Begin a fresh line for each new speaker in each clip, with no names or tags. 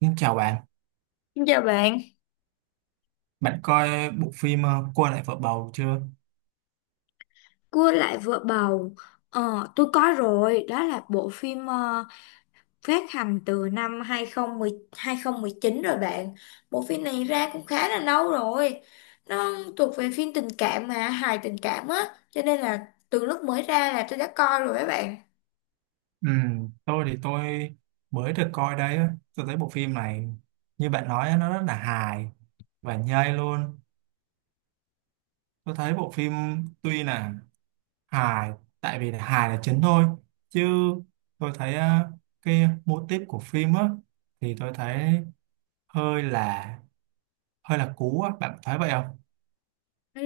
Xin chào bạn,
Xin chào bạn.
bạn coi bộ phim Cô lại vợ bầu chưa?
Cua lại vợ bầu. Tôi có rồi, đó là bộ phim phát hành từ năm 2010, 2019 rồi bạn. Bộ phim này ra cũng khá là lâu rồi. Nó thuộc về phim tình cảm mà, hài tình cảm á, cho nên là từ lúc mới ra là tôi đã coi rồi các bạn.
Ừ, tôi mới được coi đấy, á. Tôi thấy bộ phim này như bạn nói á, nó rất là hài và nhây luôn. Tôi thấy bộ phim tuy là hài, tại vì là hài là chính thôi, chứ tôi thấy cái mô típ của phim á thì tôi thấy hơi là hơi là cũ á, bạn thấy vậy không?
Ừ,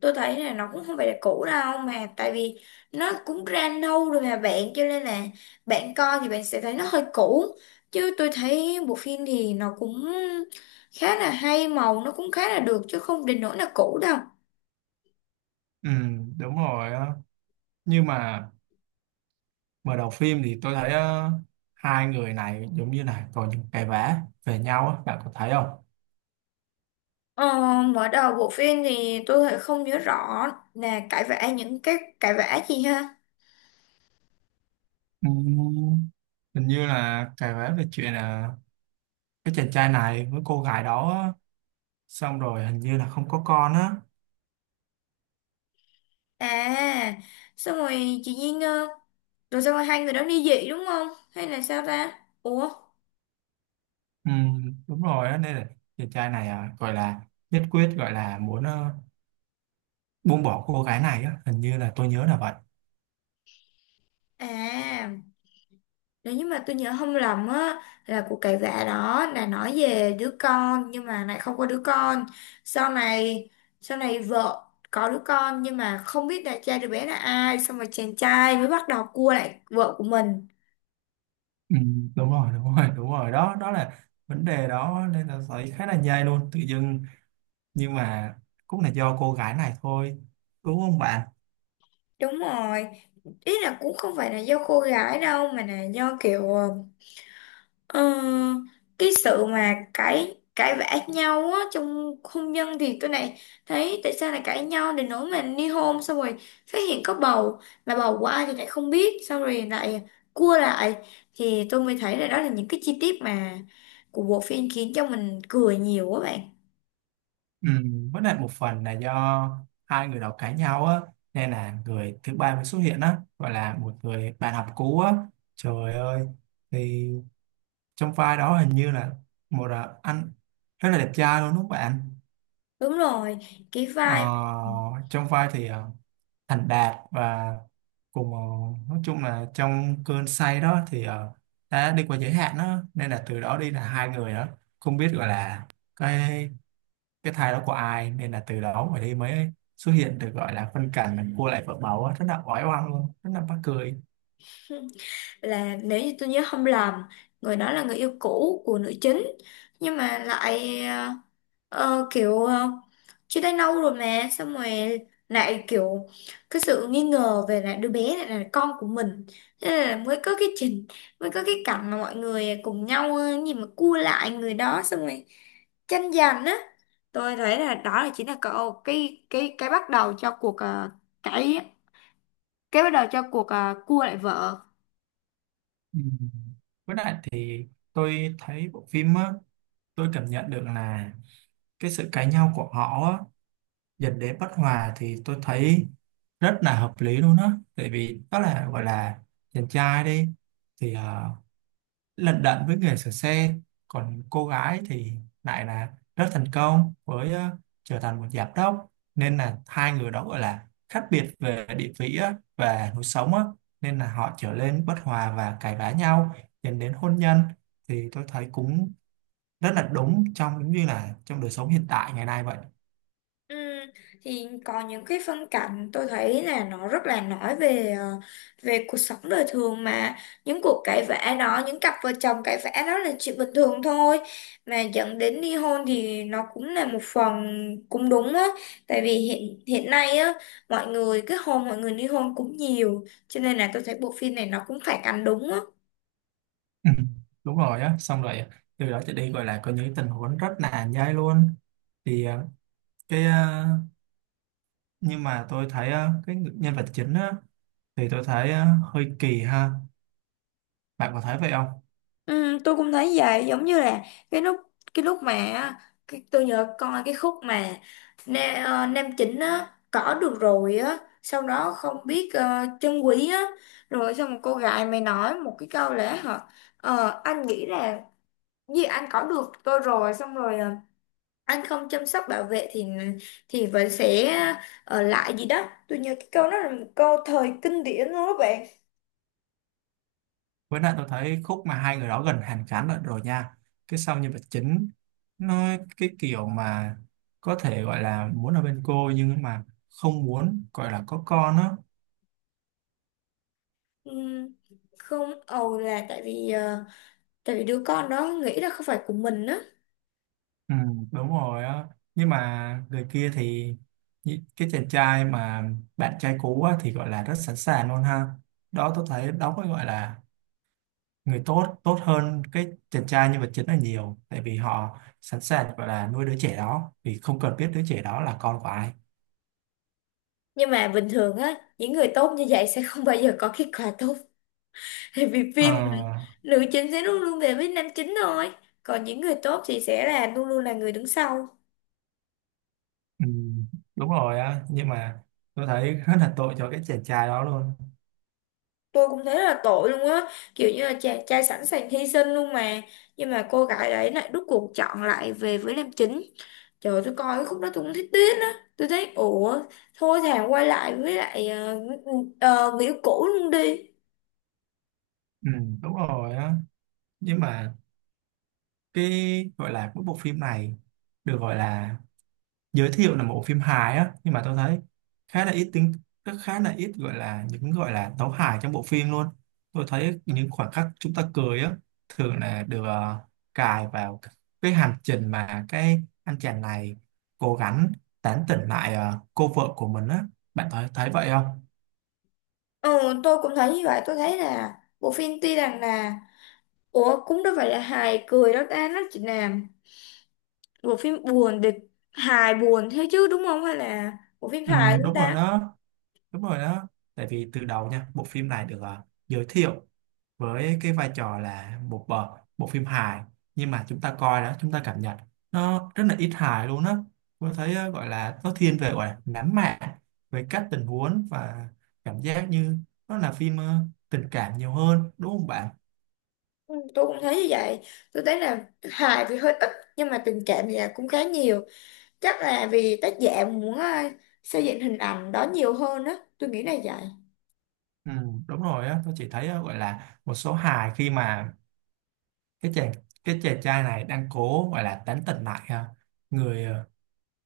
tôi thấy là nó cũng không phải là cũ đâu mà tại vì nó cũng ra lâu rồi mà bạn, cho nên là bạn coi thì bạn sẽ thấy nó hơi cũ, chứ tôi thấy bộ phim thì nó cũng khá là hay, màu nó cũng khá là được chứ không đến nỗi là cũ đâu.
Ừ, đúng rồi, á. Nhưng mà mở đầu phim thì tôi thấy hai người này giống như là có những cái vẽ về nhau á, bạn có thấy không?
ờ, Mở đầu bộ phim thì tôi lại không nhớ rõ là cãi vã, những cái cãi vã gì ha.
Ừm, Hình như là cái vẽ về chuyện là cái chàng trai này với cô gái đó á, xong rồi hình như là không có con á.
À, xong rồi chị Duyên, rồi xong rồi hai người đó ly dị đúng không hay là sao ta, ủa.
Đúng rồi á, nên là chàng trai này à, gọi là nhất quyết gọi là muốn buông bỏ cô gái này á, hình như là tôi nhớ là vậy.
À, nếu như mà tôi nhớ không lầm á là cuộc cãi vã đó là nói về đứa con nhưng mà lại không có đứa con. Sau này, sau này vợ có đứa con nhưng mà không biết là cha đứa bé là ai, xong rồi chàng trai mới bắt đầu cua lại vợ của mình.
Đúng rồi đúng rồi đúng rồi, đó đó là vấn đề đó nên là thấy khá là nhây luôn tự dưng, nhưng mà cũng là do cô gái này thôi, đúng không bạn?
Đúng rồi. Ý là cũng không phải là do cô gái đâu mà là do kiểu Ờ, cái sự mà cãi cãi vã nhau á, trong hôn nhân thì tôi này thấy tại sao lại cãi nhau đến nỗi mà ly hôn, xong rồi phát hiện có bầu mà bầu của ai thì lại không biết, xong rồi lại cua lại, thì tôi mới thấy là đó là những cái chi tiết mà của bộ phim khiến cho mình cười nhiều quá bạn.
Ừ, với lại một phần là do hai người đó cãi nhau á, nên là người thứ ba mới xuất hiện á, gọi là một người bạn học cũ á, trời ơi, thì trong vai đó hình như là một à, anh rất là đẹp trai luôn đúng không bạn?
Đúng rồi, cái
ờ,
vai
Trong vai thì à, thành đạt và cùng nói chung là trong cơn say đó thì đã đi qua giới hạn đó nên là từ đó đi là hai người đó không biết gọi là cái cái thai đó của ai, nên là từ đó mà đi mới xuất hiện được gọi là phân cảnh là cua lại vợ bầu á, rất là oái oăm luôn, rất là mắc cười.
là, nếu như tôi nhớ không lầm, người đó là người yêu cũ của nữ chính, nhưng mà lại Ờ, kiểu ờ, chia tay lâu rồi mà, xong rồi lại kiểu cái sự nghi ngờ về là đứa bé này là con của mình, thế là mới có cái trình mới có cái cảnh mà mọi người cùng nhau gì mà cua lại người đó, xong rồi tranh giành á. Tôi thấy là đó là chính là cậu cái bắt đầu cho cuộc cái cái bắt đầu cho cuộc cua lại vợ.
Ừ, với lại thì tôi thấy bộ phim á, tôi cảm nhận được là cái sự cãi nhau của họ á, dẫn đến bất hòa thì tôi thấy rất là hợp lý luôn á, tại vì đó là gọi là chàng trai đi thì lận đận với nghề sửa xe, còn cô gái thì lại là rất thành công với trở thành một giám đốc, nên là hai người đó gọi là khác biệt về địa vị á, và lối sống á, nên là họ trở nên bất hòa và cãi vã nhau dẫn đến hôn nhân, thì tôi thấy cũng rất là đúng trong giống như là trong đời sống hiện tại ngày nay vậy.
Ừ, thì còn những cái phân cảnh tôi thấy là nó rất là nói về về cuộc sống đời thường mà, những cuộc cãi vã đó, những cặp vợ chồng cãi vã đó là chuyện bình thường thôi, mà dẫn đến ly hôn thì nó cũng là một phần cũng đúng á, tại vì hiện hiện nay á, mọi người kết hôn, mọi người ly hôn cũng nhiều, cho nên là tôi thấy bộ phim này nó cũng phản ánh đúng á.
Ừ, đúng rồi á, xong rồi à, từ đó trở đi gọi là có những tình huống rất là nhai luôn, thì cái ờ, nhưng mà tôi thấy cái nhân vật chính á thì tôi thấy hơi kỳ ha, bạn có thấy vậy không?
Ừ, tôi cũng thấy vậy, giống như là cái lúc cái lúc mà á, cái, tôi nhớ con là cái khúc mà nam chính á cỏ được rồi á, sau đó không biết chân quý á, rồi xong một cô gái mày nói một cái câu lẽ hả, anh nghĩ là gì, anh cỏ được tôi rồi, xong rồi anh không chăm sóc bảo vệ thì vẫn sẽ ở lại gì đó. Tôi nhớ cái câu đó là một câu thời kinh điển luôn đó bạn.
Với lại tôi thấy khúc mà hai người đó gần hàn gắn lại rồi nha, cái sau nhân vật chính nó cái kiểu mà có thể gọi là muốn ở bên cô nhưng mà không muốn gọi là có con á.
Ừ, không ầu là tại vì tại vì đứa con đó nghĩ là không phải của mình á.
Ừ, đúng rồi á, nhưng mà người kia thì cái chàng trai mà bạn trai cũ á, thì gọi là rất sẵn sàng luôn ha, đó tôi thấy đó mới gọi là người tốt, tốt hơn cái chàng trai nhân vật chính là nhiều, tại vì họ sẵn sàng gọi là nuôi đứa trẻ đó vì không cần biết đứa trẻ đó là con của ai.
Nhưng mà bình thường á, những người tốt như vậy sẽ không bao giờ có kết quả tốt. Tại vì phim mà,
À,
nữ chính sẽ luôn luôn về với nam chính thôi, còn những người tốt thì sẽ là luôn luôn là người đứng sau.
ừ, đúng rồi á, nhưng mà tôi thấy rất là tội cho cái chàng trai đó luôn.
Tôi cũng thấy là tội luôn á, kiểu như là chàng trai sẵn sàng hy sinh luôn mà, nhưng mà cô gái đấy lại rút cuộc chọn lại về với nam chính. Trời ơi, tôi coi cái khúc đó tôi cũng thấy tiếc á, tôi thấy ủa, thôi thà quay lại với lại người yêu cũ luôn đi.
Ừ, đúng rồi á, nhưng mà cái gọi là cái bộ phim này được gọi là giới thiệu là một bộ phim hài á, nhưng mà tôi thấy khá là ít tính, rất khá là ít gọi là những gọi là tấu hài trong bộ phim luôn. Tôi thấy những khoảnh khắc chúng ta cười á, thường là được cài vào cái hành trình mà cái anh chàng này cố gắng tán tỉnh lại cô vợ của mình á, bạn thấy thấy vậy không?
Ừ, tôi cũng thấy như vậy, tôi thấy là bộ phim tuy rằng là, ủa cũng đâu phải là hài cười đâu ta, nó chỉ là bộ phim buồn để, hài buồn thế chứ đúng không, hay là bộ phim
Ừ,
hài chúng
đúng rồi
ta.
đó, đúng rồi đó, tại vì từ đầu nha, bộ phim này được giới thiệu với cái vai trò là một bộ phim hài, nhưng mà chúng ta coi đó chúng ta cảm nhận nó rất là ít hài luôn á. Tôi thấy gọi là nó thiên về gọi là nắm mạc về các tình huống, và cảm giác như nó là phim tình cảm nhiều hơn đúng không bạn?
Ừ, tôi cũng thấy như vậy, tôi thấy là hài thì hơi ít, nhưng mà tình cảm thì là cũng khá nhiều, chắc là vì tác giả muốn xây dựng hình ảnh đó nhiều hơn á, tôi nghĩ là vậy.
Ừ, đúng rồi á, tôi chỉ thấy gọi là một số hài khi mà cái chàng cái chàng trai này đang cố gọi là tán tỉnh lại người ờ,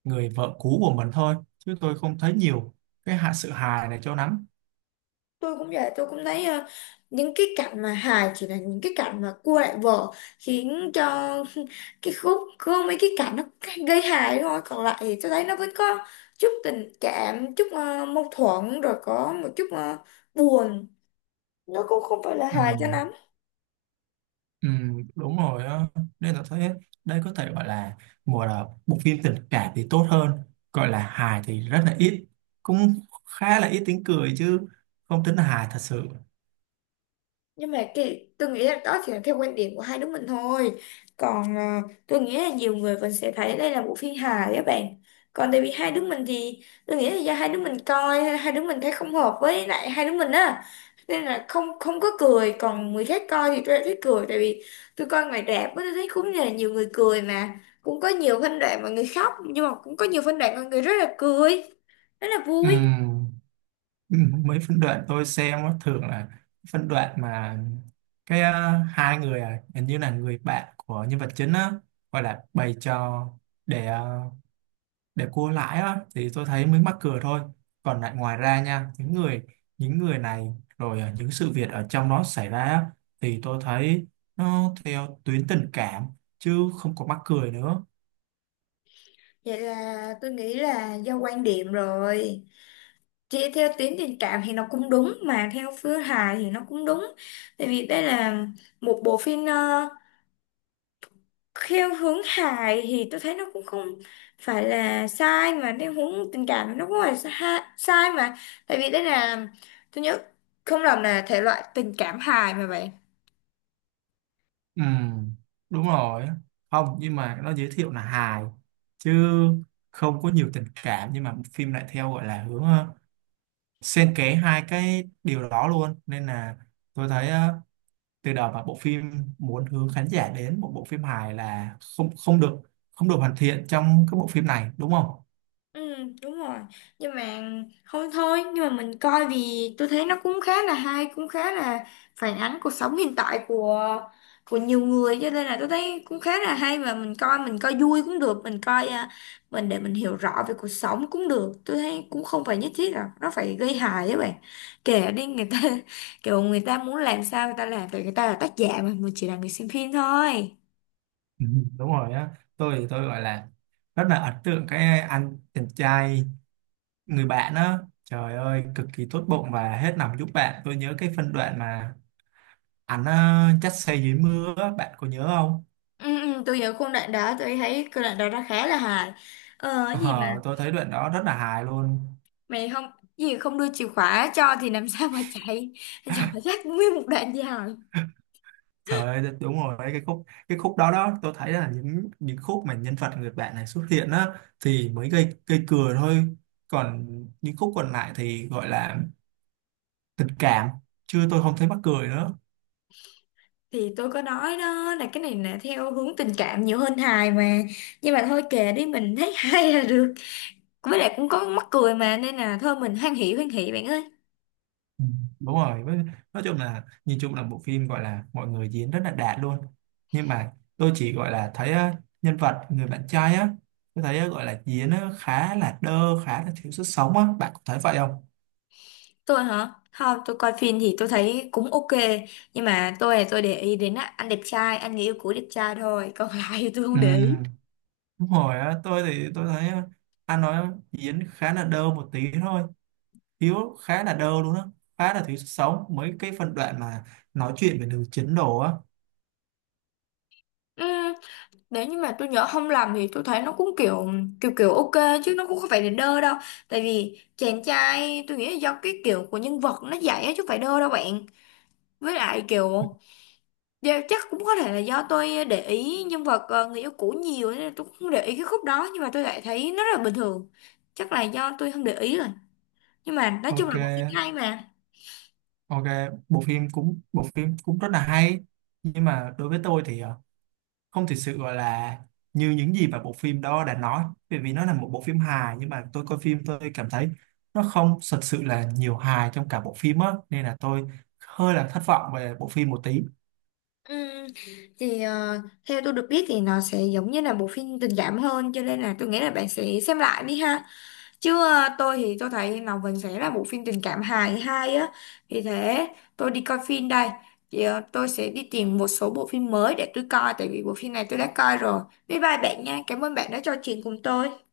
người vợ cũ của mình thôi, chứ tôi không thấy nhiều cái hạ sự hài này cho lắm.
Tôi cũng vậy, tôi cũng thấy những cái cảnh mà hài chỉ là những cái cảnh mà cua lại vợ, khiến cho cái khúc có mấy cái cảnh nó gây hài thôi, còn lại thì tôi thấy nó vẫn có chút tình cảm, chút mâu thuẫn, rồi có một chút buồn, nó cũng không phải là
Ừ.
hài cho lắm.
Ừ, đúng rồi á, nên là thấy đây có thể gọi là một là bộ phim tình cảm thì tốt hơn, gọi là hài thì rất là ít, cũng khá là ít tiếng cười, chứ không tính là hài thật sự.
Nhưng mà cái tôi nghĩ là đó chỉ là theo quan điểm của hai đứa mình thôi, còn tôi nghĩ là nhiều người vẫn sẽ thấy đây là bộ phim hài các bạn. Còn tại vì hai đứa mình thì tôi nghĩ là do hai đứa mình coi, hai đứa mình thấy không hợp với lại hai đứa mình á, nên là không không có cười, còn người khác coi thì tôi lại thích cười. Tại vì tôi coi ngoài rạp á, tôi thấy cũng là nhiều người cười, mà cũng có nhiều phân đoạn mà người khóc, nhưng mà cũng có nhiều phân đoạn mà người rất là cười, rất là vui.
Ừ, ừ, mấy phân đoạn tôi xem á, thường là phân đoạn mà hai người à, hình như là người bạn của nhân vật chính á, gọi là bày trò để để cua lãi á, thì tôi thấy mới mắc cười thôi, còn lại ngoài ra nha, những người này rồi à, những sự việc ở trong đó xảy ra á, thì tôi thấy nó theo tuyến tình cảm chứ không có mắc cười nữa.
Vậy là tôi nghĩ là do quan điểm rồi. Chị theo tuyến tình cảm thì nó cũng đúng, mà theo phương hài thì nó cũng đúng, tại vì đây là một bộ phim theo hướng hài thì tôi thấy nó cũng không phải là sai, mà theo hướng tình cảm thì nó cũng phải sai, sai mà, tại vì đây là, tôi nhớ không lầm là thể loại tình cảm hài mà vậy.
Ừ, đúng rồi, không nhưng mà nó giới thiệu là hài chứ không có nhiều tình cảm, nhưng mà phim lại theo gọi là hướng xen kẽ hai cái điều đó luôn, nên là tôi thấy từ đó mà bộ phim muốn hướng khán giả đến một bộ phim hài là không không được, không được hoàn thiện trong cái bộ phim này, đúng không?
Ừ, đúng rồi. Nhưng mà không thôi, nhưng mà mình coi vì tôi thấy nó cũng khá là hay, cũng khá là phản ánh cuộc sống hiện tại của nhiều người, cho nên là tôi thấy cũng khá là hay, và mình coi vui cũng được, mình coi à, mình để mình hiểu rõ về cuộc sống cũng được. Tôi thấy cũng không phải nhất thiết là nó phải gây hại các bạn. Kể đi người ta kiểu người ta muốn làm sao người ta làm, tại người ta là tác giả mà mình chỉ là người xem phim thôi.
Ừ, đúng rồi á, tôi gọi là rất là ấn tượng cái anh chàng trai, người bạn á, trời ơi cực kỳ tốt bụng và hết lòng giúp bạn. Tôi nhớ cái phân đoạn mà anh dắt xe dưới mưa á, bạn có nhớ không?
Ừ, tôi nhớ khung đoạn đó, tôi thấy cái đoạn đó nó khá là hài. Ờ cái gì mà
Ờ, tôi thấy đoạn đó rất là hài luôn.
mày không, gì không đưa chìa khóa cho thì làm sao mà chạy, dò dắt nguyên một đoạn dài.
Trời ơi, đúng rồi đấy, cái khúc đó đó, tôi thấy là những khúc mà nhân vật người bạn này xuất hiện á thì mới gây gây cười thôi, còn những khúc còn lại thì gọi là tình cảm, chứ tôi không thấy mắc cười nữa.
Thì tôi có nói đó, là cái này là theo hướng tình cảm nhiều hơn hài mà, nhưng mà thôi kệ đi, mình thấy hay là được, với lại cũng có mắc cười mà, nên là thôi mình hoan hỉ bạn ơi.
Ừ, đúng rồi nói chung là nhìn chung là bộ phim gọi là mọi người diễn rất là đạt luôn, nhưng mà tôi chỉ gọi là thấy á, nhân vật người bạn trai á, tôi thấy á, gọi là diễn á, khá là đơ, khá là thiếu sức sống á, bạn có thấy vậy không?
Tôi hả? Không, tôi coi phim thì tôi thấy cũng ok, nhưng mà tôi là tôi để ý đến á, anh đẹp trai, anh người yêu cũ đẹp trai thôi, còn lại thì tôi không
Ừ,
để ý.
đúng rồi á, tôi thấy anh nói diễn khá là đơ một tí thôi, Hiếu khá là đơ luôn á, khá là thiếu sức sống mấy cái phân đoạn mà nói chuyện về nữ chính đồ á.
Ừ, nếu như mà tôi nhớ không lầm thì tôi thấy nó cũng kiểu kiểu kiểu ok chứ nó cũng không phải là đơ đâu. Tại vì chàng trai tôi nghĩ là do cái kiểu của nhân vật nó dạy á, chứ không phải đơ đâu bạn. Với lại kiểu do- chắc cũng có thể là do tôi để ý nhân vật người yêu cũ nhiều, nên là tôi cũng không để ý cái khúc đó, nhưng mà tôi lại thấy nó rất là bình thường. Chắc là do tôi không để ý rồi. Nhưng mà nói chung là bộ phim
Ok,
hay mà.
ok, bộ phim cũng rất là hay, nhưng mà đối với tôi thì không thực sự gọi là như những gì mà bộ phim đó đã nói, bởi vì nó là một bộ phim hài, nhưng mà tôi coi phim tôi cảm thấy nó không thật sự là nhiều hài trong cả bộ phim á, nên là tôi hơi là thất vọng về bộ phim một tí.
Ừm, thì ờ, theo tôi được biết thì nó sẽ giống như là bộ phim tình cảm hơn, cho nên là tôi nghĩ là bạn sẽ xem lại đi ha. Chứ tôi thì tôi thấy Ngọc Vân sẽ là bộ phim tình cảm hài hay á. Thì thế, tôi đi coi phim đây. Thì, tôi sẽ đi tìm một số bộ phim mới để tôi coi, tại vì bộ phim này tôi đã coi rồi. Bye bye bạn nha, cảm ơn bạn đã trò chuyện cùng tôi.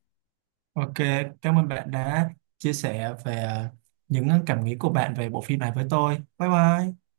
Ok, cảm ơn bạn đã chia sẻ về cảm nghĩ của bạn về bộ phim này với tôi. Bye bye.